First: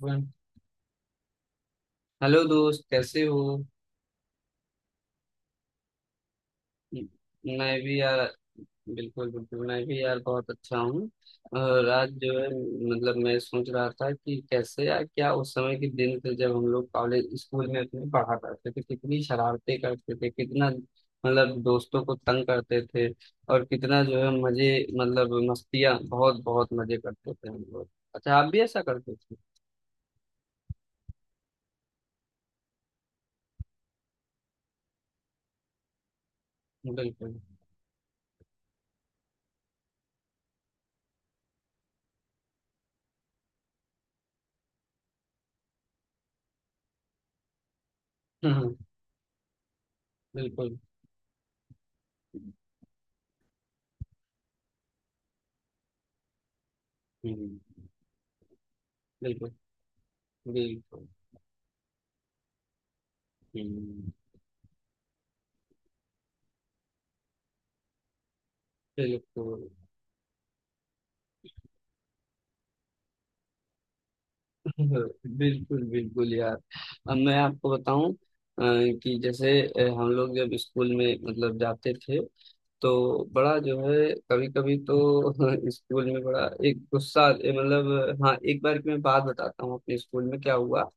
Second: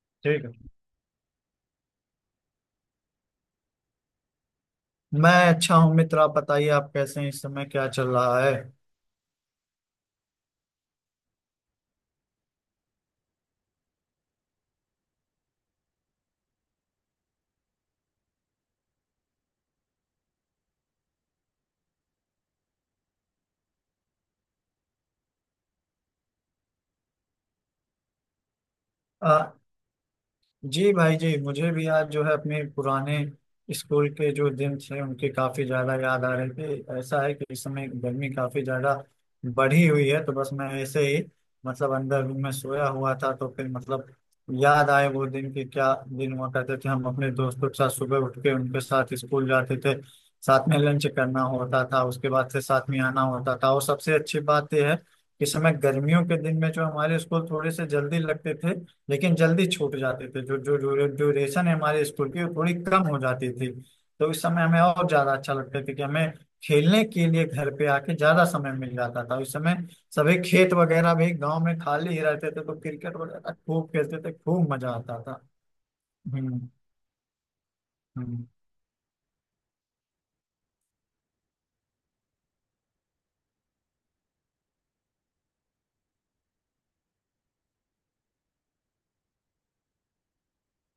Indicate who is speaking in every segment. Speaker 1: One.
Speaker 2: ठीक है।
Speaker 1: Hello दोस्त, कैसे हो?
Speaker 2: मैं अच्छा हूँ मित्र, आप बताइए आप
Speaker 1: म-
Speaker 2: कैसे हैं, इस समय
Speaker 1: मैं
Speaker 2: क्या
Speaker 1: भी
Speaker 2: चल
Speaker 1: यार।
Speaker 2: रहा है?
Speaker 1: बिल्कुल बिल्कुल मैं भी यार, बहुत अच्छा हूँ। और आज जो है मतलब मैं सोच रहा था कि कैसे यार, क्या उस समय के दिन थे जब हम लोग कॉलेज स्कूल में अपने पढ़ा करते थे। कितनी शरारतें करते थे, कितना मतलब दोस्तों को तंग करते थे, और कितना जो है मजे मतलब मस्तियाँ, बहुत बहुत मजे करते थे हम लोग। अच्छा, आप भी ऐसा करते थे?
Speaker 2: आ, जी भाई जी, मुझे भी आज जो है अपने पुराने स्कूल के जो दिन थे उनके काफी ज्यादा याद आ रहे थे। ऐसा है
Speaker 1: बिल्कुल।
Speaker 2: कि इस समय गर्मी काफी ज्यादा बढ़ी हुई है तो बस मैं ऐसे ही मतलब अंदर रूम में सोया हुआ था तो फिर मतलब याद आए वो दिन कि क्या दिन हुआ करते थे। हम अपने दोस्तों के साथ सुबह उठ के
Speaker 1: बिल्कुल।
Speaker 2: उनके साथ स्कूल जाते थे, साथ में
Speaker 1: बिल्कुल।
Speaker 2: लंच करना होता था, उसके बाद से साथ में आना होता था। और सबसे अच्छी बात यह है कि इस समय गर्मियों के दिन में जो हमारे स्कूल
Speaker 1: हम्म,
Speaker 2: थोड़े से जल्दी लगते थे लेकिन
Speaker 1: बिल्कुल।
Speaker 2: जल्दी छूट जाते थे, जो जो जो
Speaker 1: बिल्कुल।
Speaker 2: ड्यूरेशन है हमारे स्कूल की वो थोड़ी कम हो जाती थी।
Speaker 1: हम्म।
Speaker 2: तो इस समय हमें और ज्यादा अच्छा लगता था कि हमें खेलने के लिए घर पे आके ज्यादा समय मिल जाता था। उस
Speaker 1: बिल्कुल।
Speaker 2: समय सभी खेत वगैरह भी गांव में खाली ही रहते थे तो क्रिकेट वगैरह खूब खेलते थे, खूब मजा आता था।
Speaker 1: बिल्कुल बिल्कुल यार।
Speaker 2: हम्म।
Speaker 1: अब मैं आपको बताऊं
Speaker 2: हम्म,
Speaker 1: कि जैसे हम लोग जब स्कूल में मतलब जाते थे तो बड़ा जो है कभी कभी तो स्कूल में बड़ा एक गुस्सा मतलब हाँ, एक बार की मैं बात बताता हूँ अपने स्कूल में क्या हुआ।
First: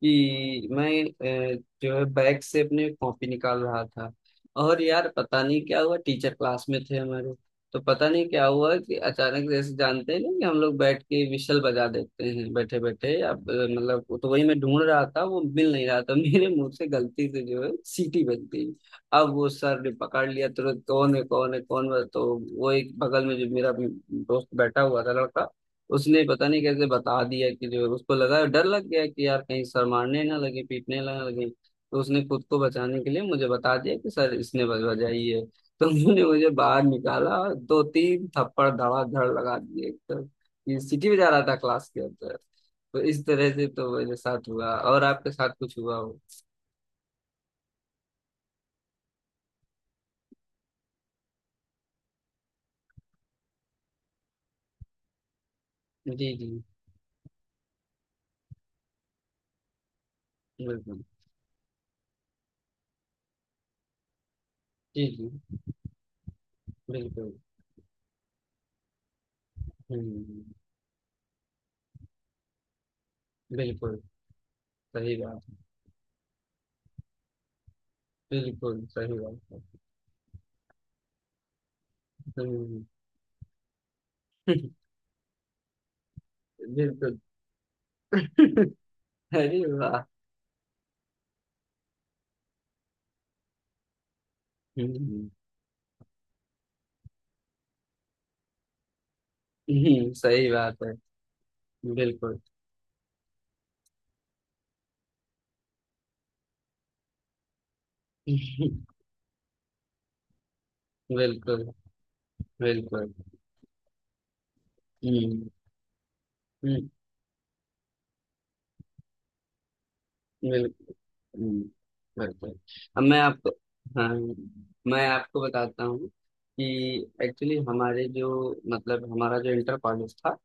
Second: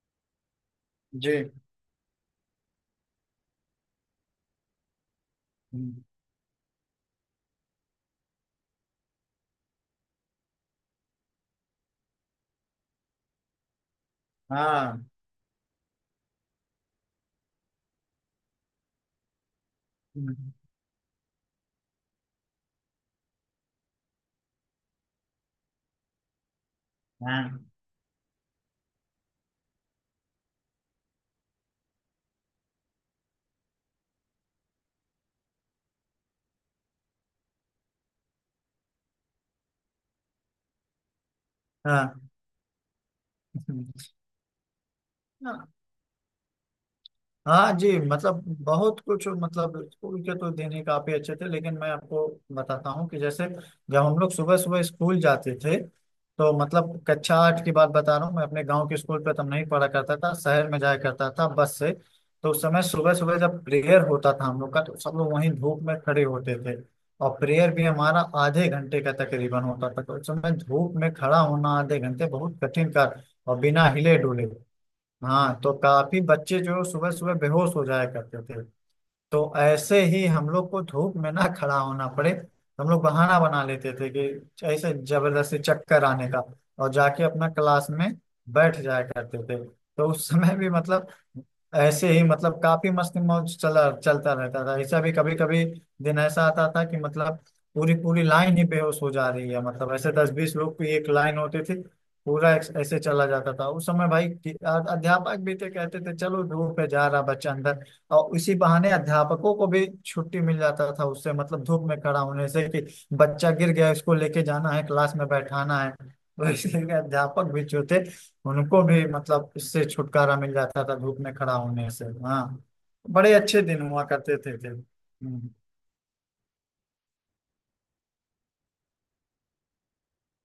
Speaker 1: कि मैं
Speaker 2: जी।
Speaker 1: जो है बैग से अपने कॉपी निकाल रहा था, और यार पता नहीं क्या
Speaker 2: हम्म।
Speaker 1: हुआ, टीचर क्लास में थे हमारे। तो पता नहीं क्या हुआ कि अचानक, जैसे जानते हैं ना कि हम लोग बैठ के विशल बजा देते हैं बैठे बैठे, अब मतलब वो तो वही मैं ढूंढ रहा
Speaker 2: हाँ।
Speaker 1: था, वो मिल नहीं रहा था मेरे मुंह से गलती से जो है सीटी बज गई। अब वो सर ने पकड़ लिया
Speaker 2: हम्म।
Speaker 1: तुरंत, कौन है कौन है कौन है। तो वो एक बगल में जो मेरा दोस्त बैठा हुआ था लड़का, उसने पता नहीं कैसे बता दिया
Speaker 2: हाँ।
Speaker 1: कि जो उसको लगा, डर लग गया कि यार कहीं सर मारने ना लगे पीटने ना लगे, तो उसने खुद को बचाने के लिए मुझे बता दिया कि सर इसने बजाई है। तो उन्होंने मुझे बाहर निकाला और दो तीन थप्पड़ धड़ाधड़ लगा दिए एकदम। ये सीटी बजा रहा था क्लास के
Speaker 2: हाँ।
Speaker 1: अंदर। तो इस तरह से तो मेरे साथ हुआ, और आपके साथ कुछ हुआ हो?
Speaker 2: हाँ जी मतलब बहुत कुछ मतलब स्कूल के तो दिन ही काफी अच्छे थे, लेकिन मैं आपको बताता हूँ कि जैसे जब हम लोग सुबह सुबह स्कूल जाते थे
Speaker 1: जी जी।
Speaker 2: तो मतलब कक्षा आठ की बात बता रहा हूँ। मैं अपने गांव के स्कूल पे तब नहीं पढ़ा करता था, शहर में जाया
Speaker 1: बिल्कुल।
Speaker 2: करता था बस से। तो उस समय सुबह सुबह जब प्रेयर होता था हम लोग का तो
Speaker 1: जी
Speaker 2: सब
Speaker 1: जी।
Speaker 2: लोग वहीं धूप में खड़े होते थे, और
Speaker 1: बिल्कुल।
Speaker 2: प्रेयर भी हमारा आधे घंटे का तकरीबन होता था तो उस
Speaker 1: हम्म।
Speaker 2: समय धूप में खड़ा होना आधे घंटे बहुत कठिन कार्य, और बिना
Speaker 1: बिल्कुल
Speaker 2: हिले डुले।
Speaker 1: सही
Speaker 2: हाँ,
Speaker 1: बात।
Speaker 2: तो काफी बच्चे जो सुबह सुबह बेहोश हो जाया करते थे।
Speaker 1: बिल्कुल सही बात
Speaker 2: तो
Speaker 1: है।
Speaker 2: ऐसे ही हम लोग को धूप में ना खड़ा होना पड़े,
Speaker 1: हम्म।
Speaker 2: हम लोग बहाना बना लेते थे कि ऐसे जबरदस्ती चक्कर आने का, और
Speaker 1: बिल्कुल।
Speaker 2: जाके अपना क्लास में बैठ जाया करते
Speaker 1: अरे
Speaker 2: थे।
Speaker 1: वाह।
Speaker 2: तो उस समय भी मतलब ऐसे ही मतलब काफी मस्ती मौज चला चलता रहता था। ऐसा भी
Speaker 1: हम्म,
Speaker 2: कभी कभी दिन ऐसा आता था कि मतलब पूरी पूरी लाइन ही बेहोश हो जा रही है, मतलब ऐसे दस
Speaker 1: सही
Speaker 2: बीस लोग
Speaker 1: बात
Speaker 2: की
Speaker 1: है।
Speaker 2: एक लाइन होती थी।
Speaker 1: बिल्कुल।
Speaker 2: ऐसे चला जाता था उस समय भाई अध्यापक भी थे कहते थे चलो धूप पे जा रहा बच्चा अंदर, और इसी बहाने अध्यापकों को भी छुट्टी मिल जाता था उससे, मतलब
Speaker 1: बिल्कुल।
Speaker 2: धूप में खड़ा होने से, कि
Speaker 1: बिल्कुल।
Speaker 2: बच्चा गिर गया इसको लेके जाना है क्लास में
Speaker 1: हम्म।
Speaker 2: बैठाना है। तो
Speaker 1: हम्म,
Speaker 2: इसलिए अध्यापक भी जो थे उनको भी मतलब इससे छुटकारा मिल जाता
Speaker 1: बिल्कुल।
Speaker 2: था धूप में खड़ा
Speaker 1: हम्म,
Speaker 2: होने से। हाँ।
Speaker 1: बिल्कुल। अब मैं
Speaker 2: बड़े
Speaker 1: आपको,
Speaker 2: अच्छे दिन हुआ
Speaker 1: हाँ,
Speaker 2: करते थे।
Speaker 1: मैं आपको
Speaker 2: हम्म।
Speaker 1: बताता हूँ कि एक्चुअली हमारे जो मतलब हमारा जो इंटर कॉलेज था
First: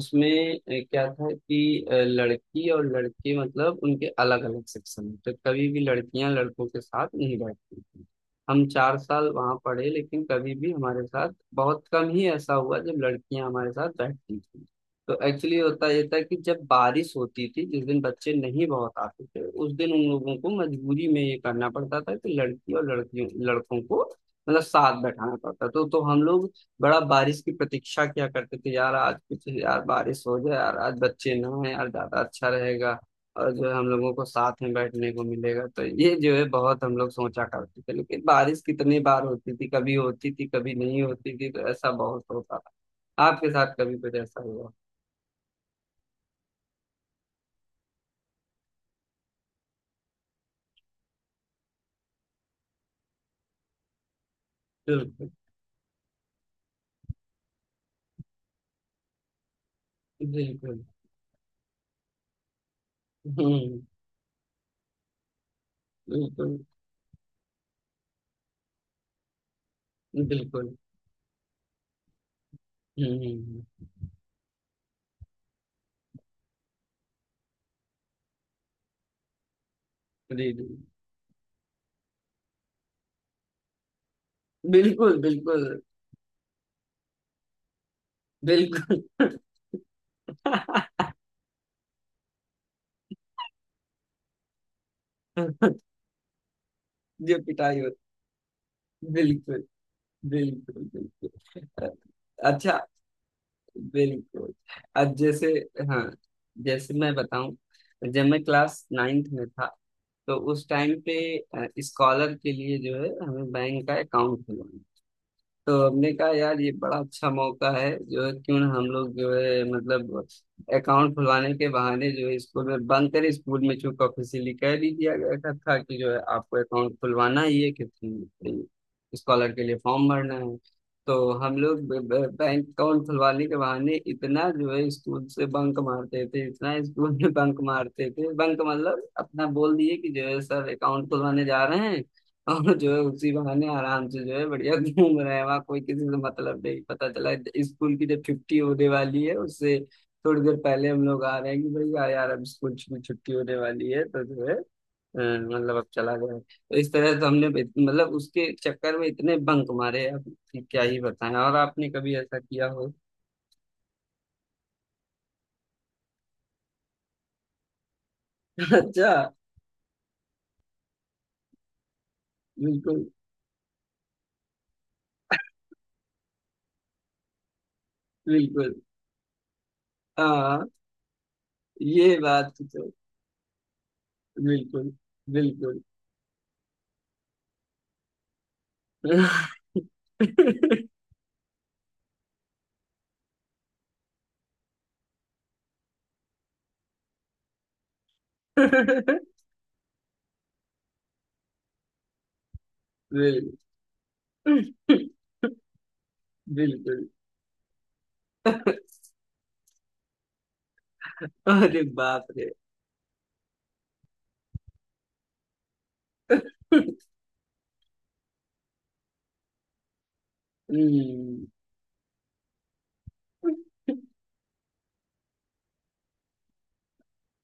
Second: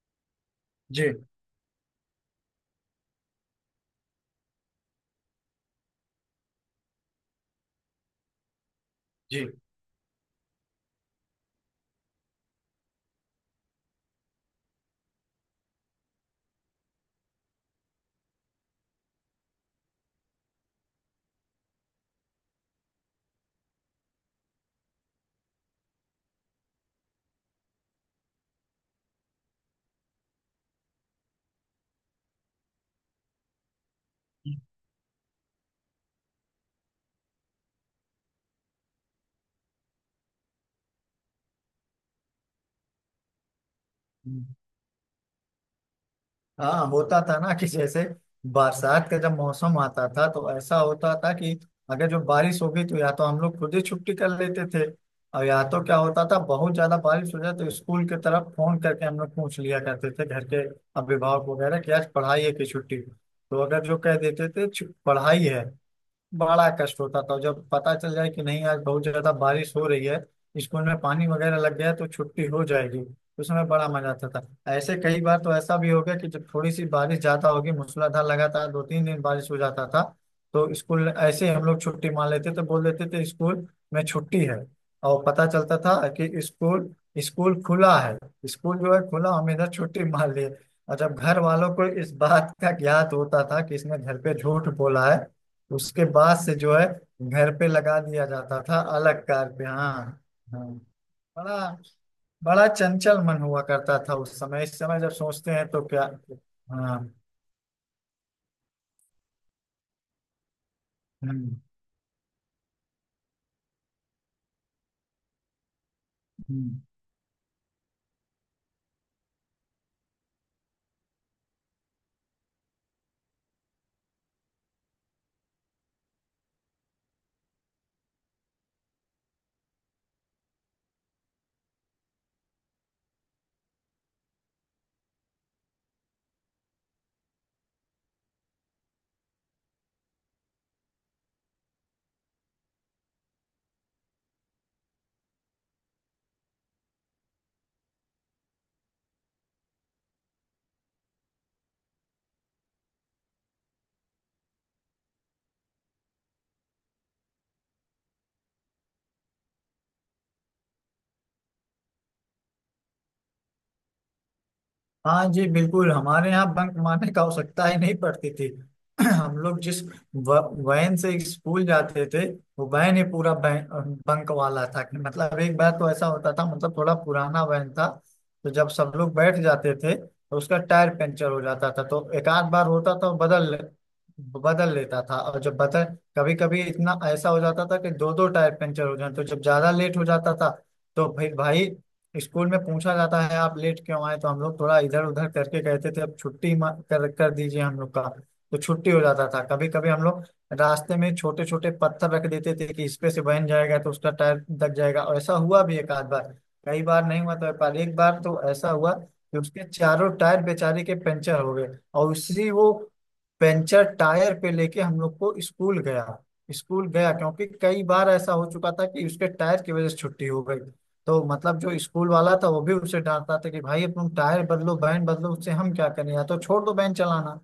Speaker 1: उसमें
Speaker 2: जी
Speaker 1: क्या था कि लड़की और लड़के मतलब उनके अलग अलग सेक्शन में, तो कभी भी लड़कियां लड़कों के साथ नहीं बैठती थी। हम चार साल
Speaker 2: जी।
Speaker 1: वहां पढ़े, लेकिन कभी भी हमारे साथ, बहुत कम ही ऐसा हुआ जब लड़कियां हमारे साथ बैठती थी। तो एक्चुअली होता ये था कि जब बारिश होती थी जिस दिन बच्चे नहीं बहुत आते थे, उस दिन उन लोगों को मजबूरी में ये करना पड़ता था कि लड़की और लड़कियों लड़कों को मतलब साथ बैठाना पड़ता। तो हम लोग बड़ा बारिश की प्रतीक्षा किया करते थे, यार आज कुछ यार बारिश हो जाए यार, आज बच्चे ना आए यार, ज्यादा अच्छा रहेगा और जो है हम लोगों को साथ में बैठने को मिलेगा। तो ये जो है बहुत हम लोग सोचा करते थे, लेकिन बारिश कितनी बार होती थी, कभी होती थी कभी नहीं होती थी, तो ऐसा बहुत होता था। आपके साथ कभी कुछ ऐसा
Speaker 2: हम्म।
Speaker 1: हुआ?
Speaker 2: हाँ, होता था ना कि जैसे बरसात का जब मौसम आता था तो ऐसा होता था कि अगर जो बारिश हो गई तो या तो हम लोग खुद ही छुट्टी कर लेते थे,
Speaker 1: बिल्कुल,
Speaker 2: और या तो क्या होता था बहुत ज्यादा बारिश हो जाए तो स्कूल की तरफ फोन करके हम लोग पूछ लिया करते थे घर के
Speaker 1: बिल्कुल।
Speaker 2: अभिभावक वगैरह कि आज पढ़ाई है कि छुट्टी। तो अगर
Speaker 1: हुँ,
Speaker 2: जो कह देते थे पढ़ाई है,
Speaker 1: बिल्कुल,
Speaker 2: बड़ा कष्ट होता था जब पता चल जाए कि नहीं आज बहुत ज्यादा बारिश हो रही है,
Speaker 1: बिल्कुल।
Speaker 2: स्कूल में पानी वगैरह लग गया तो छुट्टी हो जाएगी, उस
Speaker 1: हुँ,
Speaker 2: समय बड़ा मजा आता था। ऐसे कई बार तो ऐसा भी हो गया कि जब थोड़ी सी बारिश ज्यादा होगी मूसलाधार लगातार दो तीन दिन बारिश हो जाता था तो
Speaker 1: बिल्कुल।
Speaker 2: स्कूल ऐसे ही हम लोग छुट्टी मान लेते थे, बोल देते थे स्कूल में छुट्टी है,
Speaker 1: बिल्कुल,
Speaker 2: और पता
Speaker 1: बिल्कुल,
Speaker 2: चलता था कि स्कूल स्कूल खुला है। स्कूल जो है
Speaker 1: बिल्कुल।
Speaker 2: खुला, हम इधर छुट्टी मान लिए। और जब घर वालों को इस बात का ज्ञात होता था कि इसने घर पे झूठ बोला है, उसके बाद से जो है
Speaker 1: जो
Speaker 2: घर पे
Speaker 1: पिटाई होती।
Speaker 2: लगा दिया जाता था अलग कार
Speaker 1: बिल्कुल,
Speaker 2: पे। हाँ। हाँ।
Speaker 1: बिल्कुल, बिल्कुल।
Speaker 2: बड़ा बड़ा
Speaker 1: अच्छा।
Speaker 2: चंचल मन हुआ करता था उस
Speaker 1: बिल्कुल।
Speaker 2: समय, इस समय जब
Speaker 1: अब जैसे,
Speaker 2: सोचते हैं तो क्या!
Speaker 1: हाँ, जैसे
Speaker 2: हाँ।
Speaker 1: मैं बताऊँ, जब मैं क्लास 9th में था, तो उस टाइम पे
Speaker 2: हम्म।
Speaker 1: स्कॉलर के लिए जो है हमें बैंक का अकाउंट खुलवाना। तो हमने कहा यार ये
Speaker 2: हम्म।
Speaker 1: बड़ा अच्छा मौका है जो है, क्यों ना हम लोग जो है मतलब अकाउंट खुलवाने के बहाने जो है स्कूल में बंद करें। स्कूल में चूंकि ऑफिशियली कह भी दिया गया था कि जो है आपको अकाउंट खुलवाना ही है, कि स्कॉलर के लिए फॉर्म भरना है। तो हम लोग बैंक अकाउंट खुलवाने के बहाने इतना जो है स्कूल से बंक मारते थे, इतना स्कूल में बंक मारते थे। बंक मतलब अपना बोल दिए कि जो है सर अकाउंट खुलवाने जा रहे हैं, और जो है उसी बहाने आराम से जो है बढ़िया घूम रहे हैं। वहाँ कोई किसी से मतलब नहीं पता चला। स्कूल की जब छुट्टी होने वाली है उससे थोड़ी देर पहले हम लोग आ रहे हैं कि भाई यार यार अब स्कूल की छुट्टी होने वाली है तो जो है मतलब अब चला गया। तो इस तरह से हमने मतलब उसके चक्कर में इतने बंक मारे अब, कि क्या ही बताएं। और आपने कभी ऐसा किया हो?
Speaker 2: हाँ जी बिल्कुल, हमारे यहाँ बंक मारने का आवश्यकता ही नहीं पड़ती थी।
Speaker 1: अच्छा।
Speaker 2: हम लोग जिस व- वैन से स्कूल जाते थे वो वैन ही
Speaker 1: बिल्कुल।
Speaker 2: पूरा बंक वाला था कि मतलब एक बार तो ऐसा होता था, मतलब थोड़ा पुराना वैन था तो जब
Speaker 1: बिल्कुल।
Speaker 2: सब लोग बैठ जाते थे तो उसका
Speaker 1: हाँ
Speaker 2: टायर पंचर हो जाता था। तो
Speaker 1: ये
Speaker 2: एक आध
Speaker 1: बात
Speaker 2: बार
Speaker 1: तो।
Speaker 2: होता था, बदल बदल
Speaker 1: बिल्कुल।
Speaker 2: लेता था, और जब
Speaker 1: बिल्कुल।
Speaker 2: बदल कभी कभी इतना ऐसा हो जाता था कि दो दो टायर पंचर हो जाते तो जब ज्यादा लेट हो जाता था तो फिर भाई स्कूल में पूछा जाता है आप लेट क्यों आए, तो हम लोग थोड़ा इधर उधर करके कहते थे तो अब छुट्टी कर दीजिए हम लोग का, तो छुट्टी हो जाता था। कभी कभी हम लोग रास्ते में छोटे छोटे पत्थर रख देते थे कि इस पे से बहन
Speaker 1: बिल्कुल।
Speaker 2: जाएगा तो उसका टायर दब जाएगा, और ऐसा हुआ भी एक आध बार। कई बार
Speaker 1: बिल्कुल।
Speaker 2: नहीं हुआ, तो एक बार, एक बार तो ऐसा हुआ कि उसके चारों टायर बेचारे के पंचर हो गए,
Speaker 1: अरे
Speaker 2: और
Speaker 1: बाप रे।
Speaker 2: उसी वो पंचर टायर पे लेके हम लोग को स्कूल गया। स्कूल गया क्योंकि कई बार ऐसा हो चुका था कि उसके टायर की वजह से छुट्टी हो गई, तो
Speaker 1: हम्म,
Speaker 2: मतलब जो स्कूल वाला था वो भी उसे डांटता था कि भाई तुम टायर बदलो बैंड बदलो, उससे हम क्या करें, या तो छोड़ दो बैंड चलाना।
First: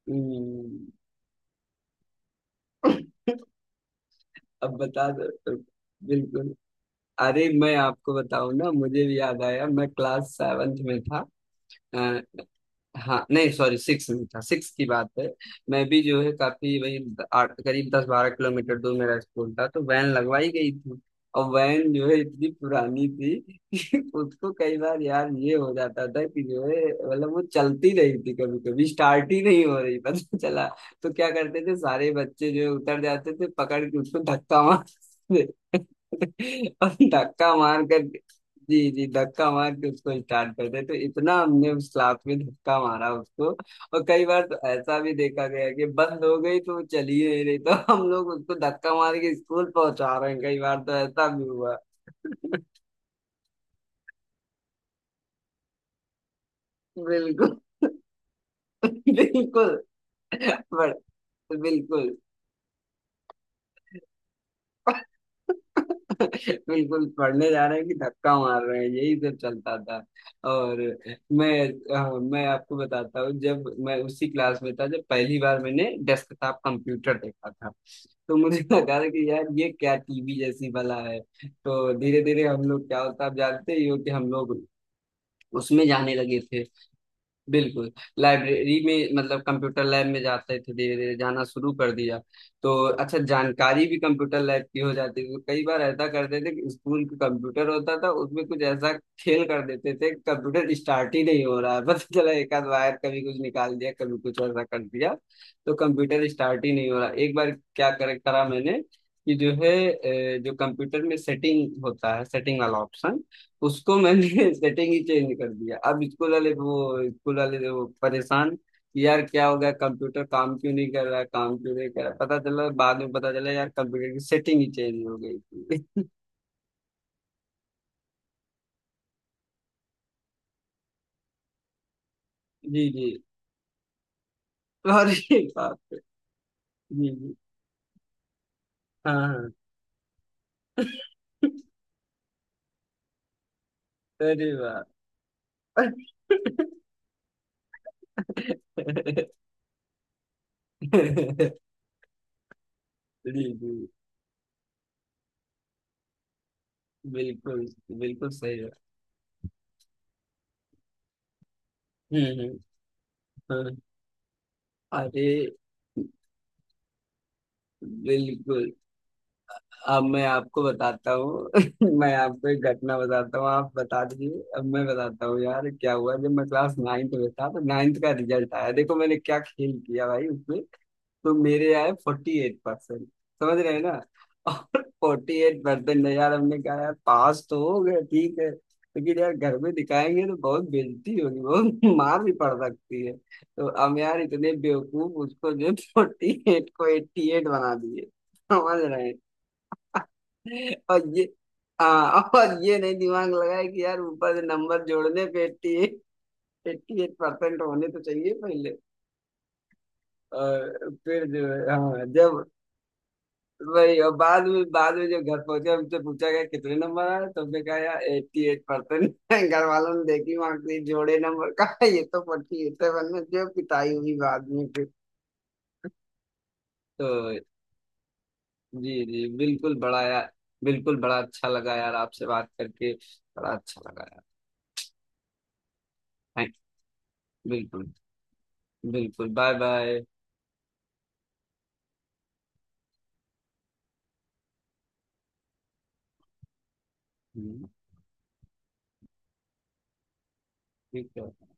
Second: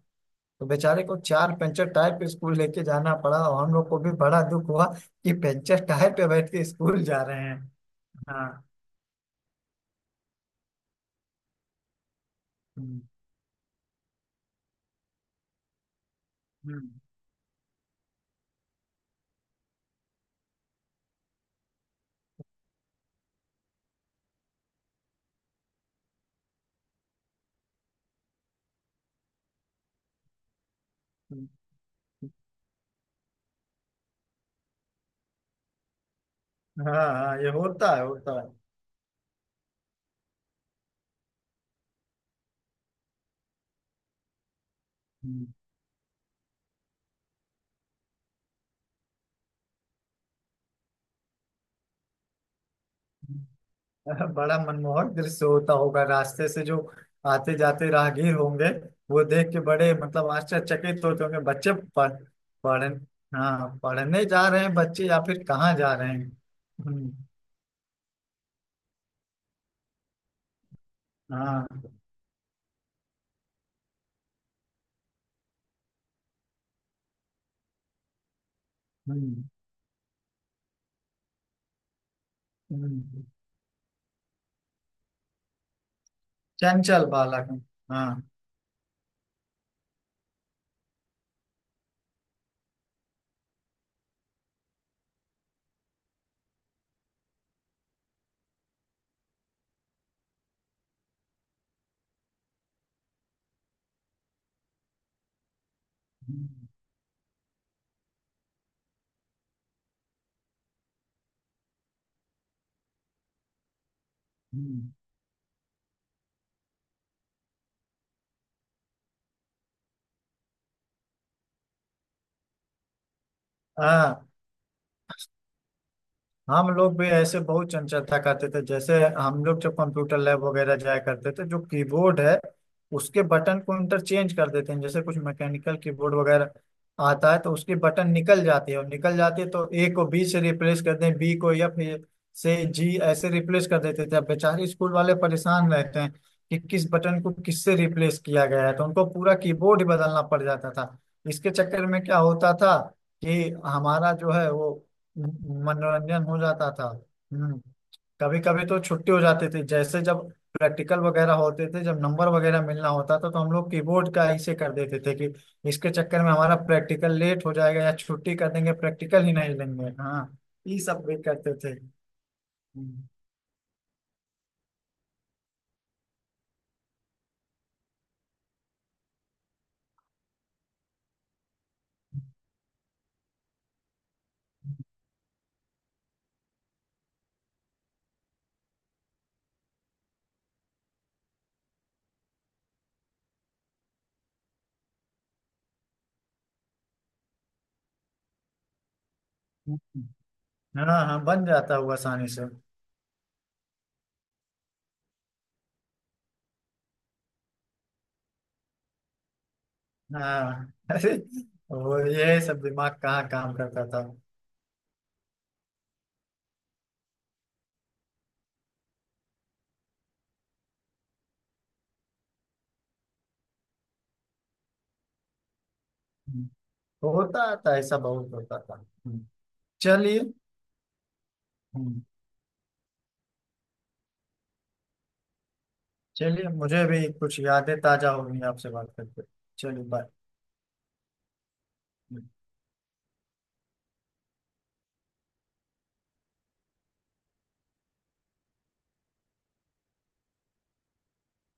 Speaker 2: तो
Speaker 1: हम्म,
Speaker 2: बेचारे को चार पंचर टायर पे स्कूल लेके जाना पड़ा, और हम लोग को भी बड़ा दुख
Speaker 1: अब
Speaker 2: हुआ
Speaker 1: बता
Speaker 2: कि
Speaker 1: दो।
Speaker 2: पंचर टायर पे बैठ
Speaker 1: बिल्कुल।
Speaker 2: के स्कूल जा रहे
Speaker 1: अरे
Speaker 2: हैं।
Speaker 1: मैं आपको बताऊं
Speaker 2: हाँ।
Speaker 1: ना, मुझे भी याद आया, मैं क्लास सेवेंथ में था।
Speaker 2: हम्म।
Speaker 1: हाँ नहीं सॉरी, सिक्स नहीं था, सिक्स की बात है। मैं भी जो है काफी
Speaker 2: हम्म।
Speaker 1: वही आठ करीब 10-12 किलोमीटर दूर मेरा स्कूल था, तो वैन लगवाई गई थी। और वैन जो है इतनी पुरानी थी कि उसको कई बार यार ये हो जाता था कि जो है मतलब वो चलती नहीं थी, कभी कभी स्टार्ट ही नहीं हो रही पता चला। तो क्या
Speaker 2: हम्म।
Speaker 1: करते थे, सारे बच्चे जो है उतर जाते थे पकड़ के उसको धक्का मारते थे। और
Speaker 2: हम्म। हाँ हाँ, ये
Speaker 1: धक्का मार
Speaker 2: होता
Speaker 1: कर,
Speaker 2: है होता है।
Speaker 1: जी जी, धक्का मार के उसको स्टार्ट करते। तो इतना हमने उस क्लास में धक्का मारा उसको, और कई बार तो ऐसा भी देखा
Speaker 2: हम्म।
Speaker 1: गया कि बंद हो गई तो चलिए नहीं रही, तो हम लोग उसको धक्का मार के स्कूल पहुंचा रहे हैं, कई बार तो ऐसा भी हुआ।
Speaker 2: हम्म। बड़ा मनमोहक दृश्य होता होगा, रास्ते से जो आते
Speaker 1: बिल्कुल।
Speaker 2: जाते राहगीर होंगे वो देख के
Speaker 1: बिल्कुल।
Speaker 2: बड़े मतलब आश्चर्यचकित
Speaker 1: बड़-
Speaker 2: होते होंगे, बच्चे पढ़
Speaker 1: बिल्कुल।
Speaker 2: पढ़ हाँ, पढ़ने जा रहे हैं बच्चे या फिर कहाँ जा रहे हैं।
Speaker 1: बिल्कुल
Speaker 2: हम्म।
Speaker 1: पढ़ने जा रहे हैं कि धक्का मार रहे हैं, यही सब चलता था। और मैं,
Speaker 2: हाँ।
Speaker 1: मैं आपको बताता हूँ, जब मैं उसी क्लास में था जब पहली बार मैंने डेस्कटॉप कंप्यूटर देखा था, तो मुझे लगा था कि
Speaker 2: हम्म।
Speaker 1: यार ये क्या टीवी जैसी भला है। तो धीरे धीरे हम लोग, क्या
Speaker 2: हम्म।
Speaker 1: होता आप जानते ही हो, कि हम लोग उसमें जाने लगे थे।
Speaker 2: चंचल बालक।
Speaker 1: बिल्कुल।
Speaker 2: हाँ।
Speaker 1: लाइब्रेरी में मतलब कंप्यूटर लैब में जाते थे, धीरे धीरे जाना शुरू कर दिया। तो अच्छा जानकारी भी कंप्यूटर लैब की हो जाती थी। कई बार ऐसा करते थे कि स्कूल का कंप्यूटर होता था उसमें कुछ ऐसा खेल कर देते थे, कंप्यूटर स्टार्ट ही नहीं हो रहा है पता चला एक आध वायर कभी कुछ निकाल दिया, कभी कुछ ऐसा कर दिया। तो कंप्यूटर स्टार्ट
Speaker 2: हम्म।
Speaker 1: ही नहीं हो रहा एक बार। क्या कर करा मैंने कि जो है जो कंप्यूटर में सेटिंग होता है, सेटिंग वाला ऑप्शन, उसको मैंने
Speaker 2: हम्म।
Speaker 1: सेटिंग ही चेंज कर दिया। अब स्कूल वाले वो परेशान कि यार क्या हो गया, कंप्यूटर काम क्यों नहीं कर रहा, काम क्यों नहीं कर रहा। पता चला बाद में, पता चला यार कंप्यूटर की
Speaker 2: हाँ,
Speaker 1: सेटिंग ही चेंज हो गई थी।
Speaker 2: हम लोग भी ऐसे बहुत चंचलता करते थे, जैसे हम लोग जब कंप्यूटर लैब वगैरह जाया करते थे जो कीबोर्ड है
Speaker 1: जी जी।
Speaker 2: उसके बटन को इंटरचेंज कर देते हैं। जैसे कुछ
Speaker 1: अरे
Speaker 2: मैकेनिकल
Speaker 1: बाप रे।
Speaker 2: कीबोर्ड वगैरह
Speaker 1: जी
Speaker 2: आता
Speaker 1: जी।
Speaker 2: है तो उसकी बटन निकल जाती है, और
Speaker 1: हाँ
Speaker 2: निकल जाती है
Speaker 1: हाँ।
Speaker 2: तो ए को बी से रिप्लेस कर दें, बी को एफ से, जी, ऐसे रिप्लेस कर देते थे। अब
Speaker 1: अरे
Speaker 2: बेचारे
Speaker 1: वाह।
Speaker 2: स्कूल वाले परेशान रहते हैं कि किस बटन को किससे रिप्लेस किया गया है, तो उनको पूरा कीबोर्ड ही बदलना पड़ जाता था। इसके चक्कर में क्या होता था
Speaker 1: जी
Speaker 2: कि
Speaker 1: जी।
Speaker 2: हमारा जो है वो मनोरंजन हो जाता था। हम्म।
Speaker 1: बिल्कुल। बिल्कुल
Speaker 2: कभी
Speaker 1: सही
Speaker 2: कभी
Speaker 1: है।
Speaker 2: तो छुट्टी हो जाती थी, जैसे जब प्रैक्टिकल वगैरह होते थे जब नंबर
Speaker 1: हम्म।
Speaker 2: वगैरह
Speaker 1: हम्म।
Speaker 2: मिलना होता था तो हम लोग
Speaker 1: हाँ।
Speaker 2: कीबोर्ड का ऐसे कर देते थे
Speaker 1: अरे
Speaker 2: कि इसके चक्कर में हमारा प्रैक्टिकल लेट हो जाएगा, या छुट्टी कर
Speaker 1: बिल्कुल।
Speaker 2: देंगे प्रैक्टिकल ही नहीं लेंगे।
Speaker 1: अब मैं
Speaker 2: हाँ,
Speaker 1: आपको
Speaker 2: ये सब
Speaker 1: बताता
Speaker 2: भी
Speaker 1: हूँ,
Speaker 2: करते थे।
Speaker 1: मैं आपको एक घटना
Speaker 2: हम्म।
Speaker 1: बताता हूँ, आप बता दीजिए। अब मैं बताता हूँ यार क्या हुआ जब मैं क्लास नाइन्थ में था, तो नाइन्थ का रिजल्ट आया, देखो मैंने क्या खेल किया भाई उसमें। तो मेरे आए 48%, समझ रहे हैं ना? और 48%, यार हमने कहा यार पास तो हो गए, ठीक है, लेकिन यार घर में दिखाएंगे तो बहुत बेइज्जती होगी, बहुत मार भी पड़ सकती है। तो हम यार इतने बेवकूफ, उसको जो 48 को 88 बना दिए। समझ रहे हैं? और
Speaker 2: हाँ
Speaker 1: ये,
Speaker 2: हाँ, बन जाता हुआ
Speaker 1: हाँ,
Speaker 2: आसानी से।
Speaker 1: और ये नहीं दिमाग लगाए कि यार ऊपर से नंबर जोड़ने पे 88, एट्टी एट परसेंट होने तो चाहिए पहले।
Speaker 2: हाँ
Speaker 1: और
Speaker 2: अरे
Speaker 1: फिर जो है
Speaker 2: वो
Speaker 1: हाँ
Speaker 2: ये
Speaker 1: जब
Speaker 2: सब दिमाग कहाँ काम करता
Speaker 1: वही,
Speaker 2: था।
Speaker 1: और बाद में जब घर पहुंचे, हमसे पूछा गया कितने नंबर आए, तो हमने कहा यार 88%। घर वालों ने देखी मार्क्सिट, जोड़े नंबर, कहा ये तो 48 है। जो पिटाई हुई बाद में फिर।
Speaker 2: हम्म,
Speaker 1: तो
Speaker 2: होता था, ऐसा बहुत होता था।
Speaker 1: जी जी
Speaker 2: हम्म।
Speaker 1: बिल्कुल। बड़ा
Speaker 2: चलिए।
Speaker 1: यार, बिल्कुल, बड़ा अच्छा लगा यार
Speaker 2: हम्म।
Speaker 1: आपसे बात करके, बड़ा अच्छा लगा यार।
Speaker 2: चलिए,
Speaker 1: थैंक।
Speaker 2: मुझे भी कुछ यादें
Speaker 1: बिल्कुल।
Speaker 2: ताजा हो गई आपसे बात करके।
Speaker 1: बिल्कुल, बाय
Speaker 2: चलिए,
Speaker 1: बाय।
Speaker 2: बाय।
Speaker 1: ठीक है।